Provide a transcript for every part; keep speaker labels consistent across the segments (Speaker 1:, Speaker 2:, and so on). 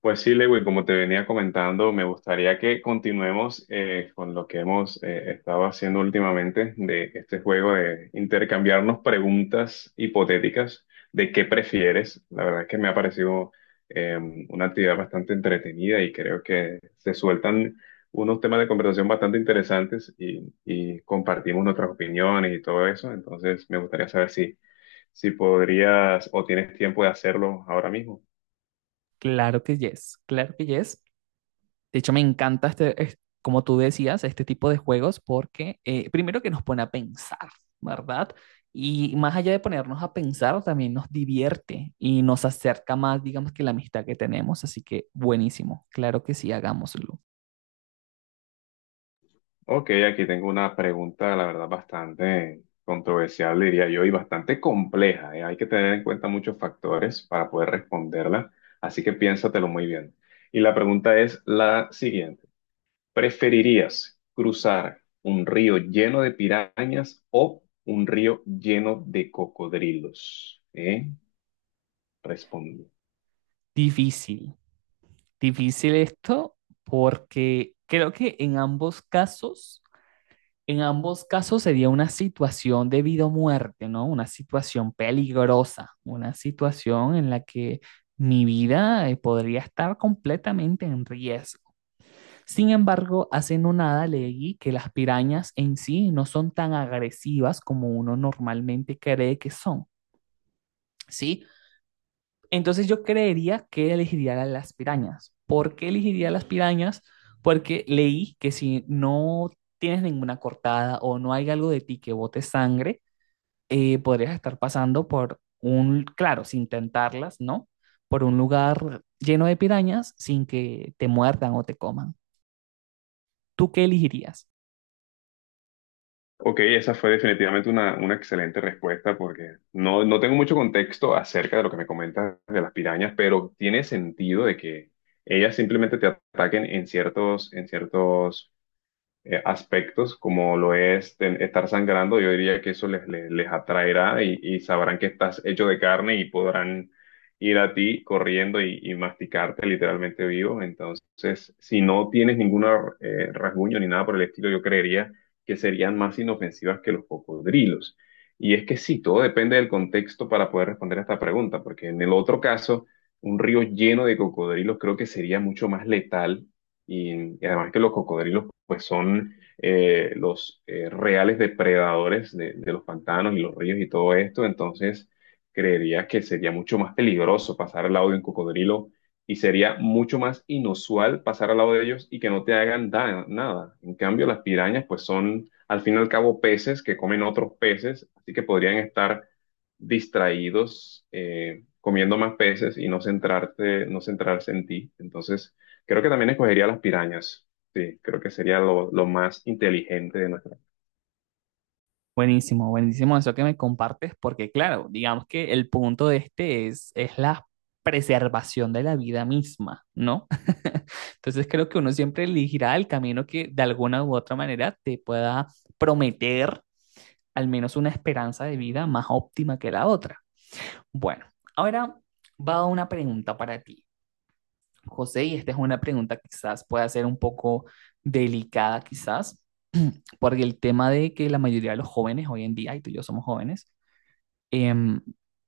Speaker 1: Pues sí, Lewin, como te venía comentando, me gustaría que continuemos con lo que hemos estado haciendo últimamente de este juego de intercambiarnos preguntas hipotéticas de qué prefieres. La verdad es que me ha parecido eh, una actividad bastante entretenida y creo que se sueltan unos temas de conversación bastante interesantes y compartimos nuestras opiniones y todo eso. Entonces, me gustaría saber si podrías o tienes tiempo de hacerlo ahora mismo.
Speaker 2: Claro que yes, claro que yes. De hecho, me encanta como tú decías, este tipo de juegos porque primero que nos pone a pensar, ¿verdad? Y más allá de ponernos a pensar, también nos divierte y nos acerca más, digamos, que la amistad que tenemos. Así que buenísimo, claro que sí, hagámoslo.
Speaker 1: Ok, aquí tengo una pregunta, la verdad, bastante controversial, diría yo, y bastante compleja, ¿eh? Hay que tener en cuenta muchos factores para poder responderla, así que piénsatelo muy bien. Y la pregunta es la siguiente. ¿Preferirías cruzar un río lleno de pirañas o un río lleno de cocodrilos? ¿Eh? Responde.
Speaker 2: Difícil, difícil esto porque creo que en ambos casos sería una situación de vida o muerte, ¿no? Una situación peligrosa, una situación en la que mi vida podría estar completamente en riesgo. Sin embargo, hace no nada leí que las pirañas en sí no son tan agresivas como uno normalmente cree que son, ¿sí? Entonces yo creería que elegiría las pirañas. ¿Por qué elegiría las pirañas? Porque leí que si no tienes ninguna cortada o no hay algo de ti que bote sangre, podrías estar pasando por un, claro, sin tentarlas, ¿no? Por un lugar lleno de pirañas sin que te muerdan o te coman. ¿Tú qué elegirías?
Speaker 1: Ok, esa fue definitivamente una excelente respuesta porque no tengo mucho contexto acerca de lo que me comentas de las pirañas, pero tiene sentido de que ellas simplemente te ataquen en en ciertos aspectos, como lo es estar sangrando, yo diría que eso les atraerá y sabrán que estás hecho de carne y podrán ir a ti corriendo y masticarte literalmente vivo. Entonces, si no tienes ningún rasguño ni nada por el estilo, yo creería que serían más inofensivas que los cocodrilos. Y es que sí, todo depende del contexto para poder responder a esta pregunta, porque en el otro caso, un río lleno de cocodrilos creo que sería mucho más letal y además que los cocodrilos pues son los reales depredadores de los pantanos y los ríos y todo esto, entonces creería que sería mucho más peligroso pasar al lado de un cocodrilo y sería mucho más inusual pasar al lado de ellos y que no te hagan nada. En cambio, las pirañas pues son al fin y al cabo peces que comen otros peces, así que podrían estar distraídos comiendo más peces y no no centrarse en ti. Entonces creo que también escogería las pirañas. Sí, creo que sería lo más inteligente de nuestra.
Speaker 2: Buenísimo eso que me compartes, porque claro, digamos que el punto de este es la preservación de la vida misma, ¿no? Entonces creo que uno siempre elegirá el camino que de alguna u otra manera te pueda prometer al menos una esperanza de vida más óptima que la otra. Bueno, ahora va una pregunta para ti. José, y esta es una pregunta que quizás pueda ser un poco delicada, quizás, porque el tema de que la mayoría de los jóvenes hoy en día, y tú y yo somos jóvenes, em,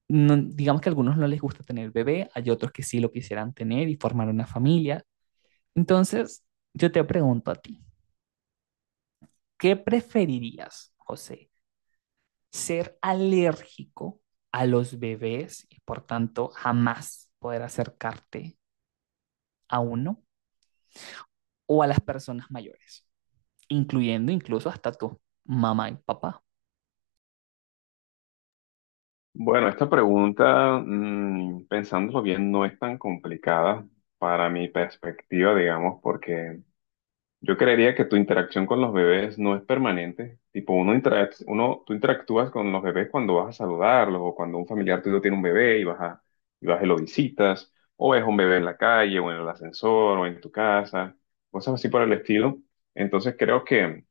Speaker 2: digamos que a algunos no les gusta tener bebé, hay otros que sí lo quisieran tener y formar una familia. Entonces, yo te pregunto a ti, ¿qué preferirías, José? ¿Ser alérgico a los bebés y por tanto jamás poder acercarte a uno o a las personas mayores, incluyendo incluso hasta tu mamá y papá?
Speaker 1: Bueno, esta pregunta, pensándolo bien, no es tan complicada para mi perspectiva, digamos, porque yo creería que tu interacción con los bebés no es permanente. Tipo, tú interactúas con los bebés cuando vas a saludarlos o cuando un familiar tuyo tiene un bebé y y vas y lo visitas, o es un bebé en la calle o en el ascensor o en tu casa, cosas así por el estilo. Entonces creo que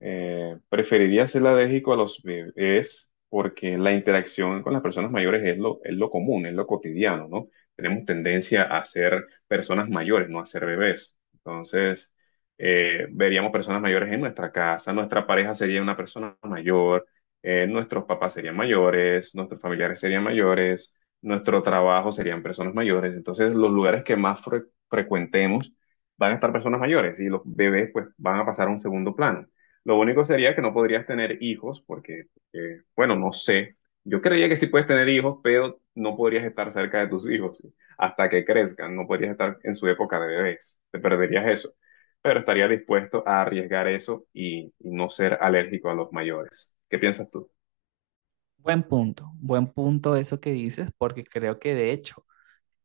Speaker 1: Preferiría ser alérgico a los bebés porque la interacción con las personas mayores es es lo común, es lo cotidiano, ¿no? Tenemos tendencia a ser personas mayores, no a ser bebés. Entonces, veríamos personas mayores en nuestra casa, nuestra pareja sería una persona mayor, nuestros papás serían mayores, nuestros familiares serían mayores, nuestro trabajo serían personas mayores. Entonces, los lugares que más frecuentemos van a estar personas mayores y los bebés pues van a pasar a un segundo plano. Lo único sería que no podrías tener hijos porque, bueno, no sé. Yo creía que sí puedes tener hijos, pero no podrías estar cerca de tus hijos, ¿sí?, hasta que crezcan. No podrías estar en su época de bebés. Te perderías eso. Pero estaría dispuesto a arriesgar eso y no ser alérgico a los mayores. ¿Qué piensas tú?
Speaker 2: Buen punto eso que dices, porque creo que de hecho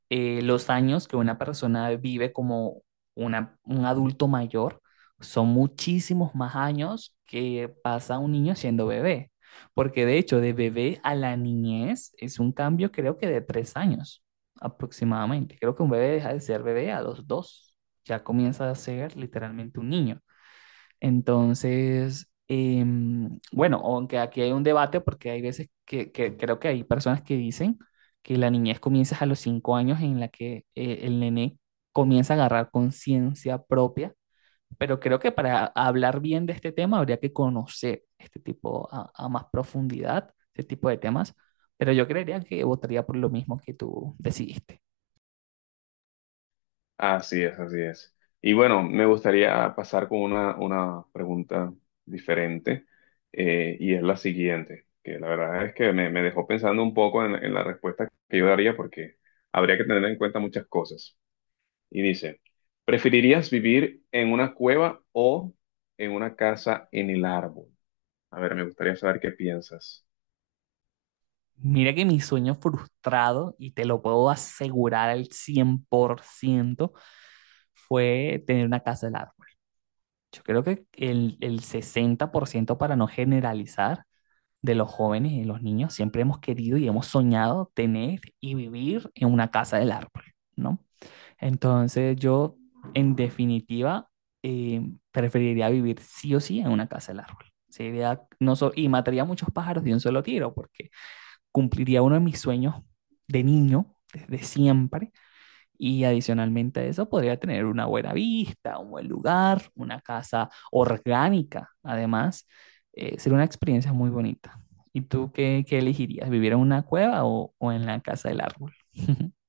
Speaker 2: los años que una persona vive como un adulto mayor son muchísimos más años que pasa un niño siendo bebé, porque de hecho de bebé a la niñez es un cambio creo que de 3 años aproximadamente. Creo que un bebé deja de ser bebé a los dos, ya comienza a ser literalmente un niño. Entonces, bueno, aunque aquí hay un debate porque hay veces que creo que hay personas que dicen que la niñez comienza a los 5 años en la que el nené comienza a agarrar conciencia propia, pero creo que para hablar bien de este tema habría que conocer este tipo a más profundidad, este tipo de temas, pero yo creería que votaría por lo mismo que tú decidiste.
Speaker 1: Así es, así es. Y bueno, me gustaría pasar con una pregunta diferente, y es la siguiente, que la verdad es que me dejó pensando un poco en la respuesta que yo daría porque habría que tener en cuenta muchas cosas. Y dice, ¿preferirías vivir en una cueva o en una casa en el árbol? A ver, me gustaría saber qué piensas.
Speaker 2: Mira que mi sueño frustrado, y te lo puedo asegurar al 100%, fue tener una casa del árbol. Yo creo que el 60%, para no generalizar, de los jóvenes y de los niños siempre hemos querido y hemos soñado tener y vivir en una casa del árbol, ¿no? Entonces yo, en definitiva, eh, preferiría vivir sí o sí en una casa del árbol. Sería, no so- y mataría muchos pájaros de un solo tiro porque cumpliría uno de mis sueños de niño, desde siempre, y adicionalmente a eso, podría tener una buena vista, un buen lugar, una casa orgánica, además. Sería una experiencia muy bonita. ¿Y tú qué elegirías? ¿Vivir en una cueva o en la casa del árbol?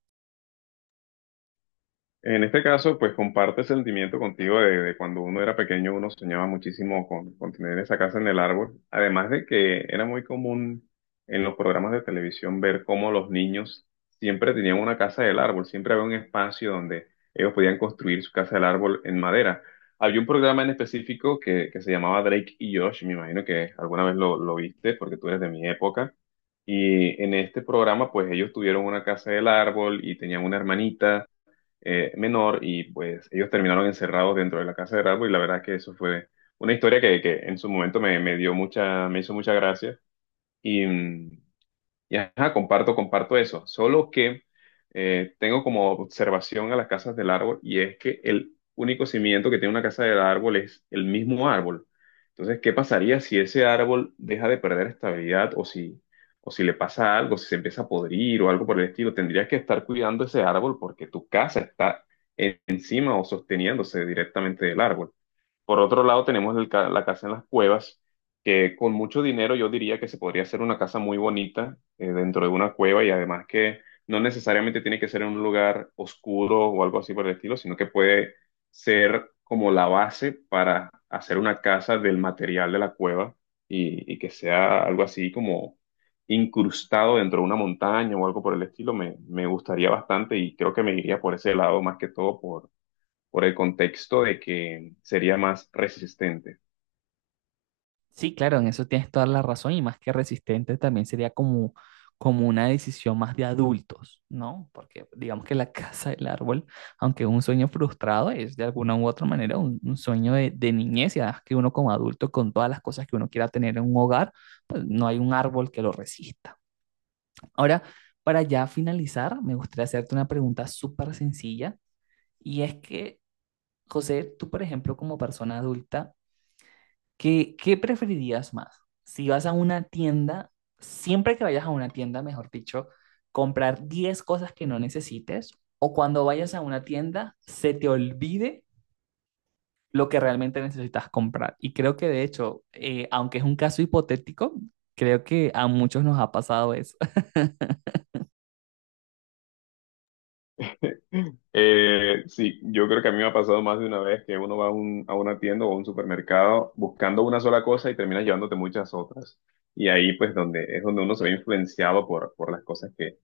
Speaker 1: En este caso, pues comparte ese sentimiento contigo de cuando uno era pequeño, uno soñaba muchísimo con tener esa casa en el árbol. Además de que era muy común en los programas de televisión ver cómo los niños siempre tenían una casa del árbol, siempre había un espacio donde ellos podían construir su casa del árbol en madera. Había un programa en específico que se llamaba Drake y Josh, me imagino que alguna vez lo viste porque tú eres de mi época. Y en este programa, pues ellos tuvieron una casa del árbol y tenían una hermanita menor y pues ellos terminaron encerrados dentro de la casa de Ralph y la verdad es que eso fue una historia que en su momento me hizo mucha gracia y, y ajá, comparto eso. Solo que tengo como observación a las casas del árbol y es que el único cimiento que tiene una casa del árbol es el mismo árbol. Entonces, ¿qué pasaría si ese árbol deja de perder estabilidad o o si le pasa algo, si se empieza a podrir o algo por el estilo? Tendrías que estar cuidando ese árbol porque tu casa está encima o sosteniéndose directamente del árbol. Por otro lado, tenemos el la casa en las cuevas, que con mucho dinero yo diría que se podría hacer una casa muy bonita dentro de una cueva y además que no necesariamente tiene que ser en un lugar oscuro o algo así por el estilo, sino que puede ser como la base para hacer una casa del material de la cueva y que sea algo así como incrustado dentro de una montaña o algo por el estilo. Me gustaría bastante y creo que me iría por ese lado más que todo por el contexto de que sería más resistente.
Speaker 2: Sí, claro, en eso tienes toda la razón y más que resistente también sería como, como una decisión más de adultos, ¿no? Porque digamos que la casa del árbol, aunque es un sueño frustrado, es de alguna u otra manera un sueño de niñez y además que uno como adulto con todas las cosas que uno quiera tener en un hogar, pues no hay un árbol que lo resista. Ahora, para ya finalizar, me gustaría hacerte una pregunta súper sencilla y es que, José, tú por ejemplo como persona adulta, ¿qué, qué preferirías más? Si vas a una tienda, siempre que vayas a una tienda, mejor dicho, comprar 10 cosas que no necesites o cuando vayas a una tienda se te olvide lo que realmente necesitas comprar. Y creo que de hecho, aunque es un caso hipotético, creo que a muchos nos ha pasado eso.
Speaker 1: Sí, yo creo que a mí me ha pasado más de una vez que uno a una tienda o a un supermercado buscando una sola cosa y terminas llevándote muchas otras. Y ahí pues donde es donde uno se ve influenciado por las cosas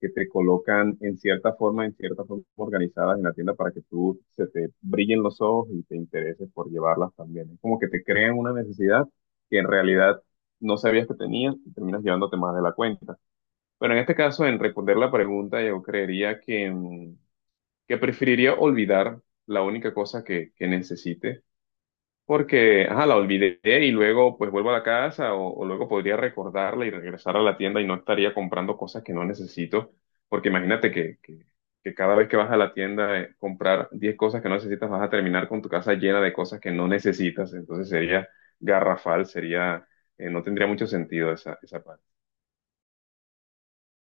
Speaker 1: que te colocan en cierta forma organizadas en la tienda para que tú se te brillen los ojos y te intereses por llevarlas también. Es como que te crean una necesidad que en realidad no sabías que tenías y terminas llevándote más de la cuenta. Bueno, en este caso, en responder la pregunta, yo creería que, que preferiría olvidar la única cosa que necesite, porque, ajá, la olvidé y luego pues vuelvo a la casa o luego podría recordarla y regresar a la tienda y no estaría comprando cosas que no necesito, porque imagínate que cada vez que vas a la tienda comprar 10 cosas que no necesitas, vas a terminar con tu casa llena de cosas que no necesitas, entonces sería garrafal, sería, no tendría mucho sentido esa parte.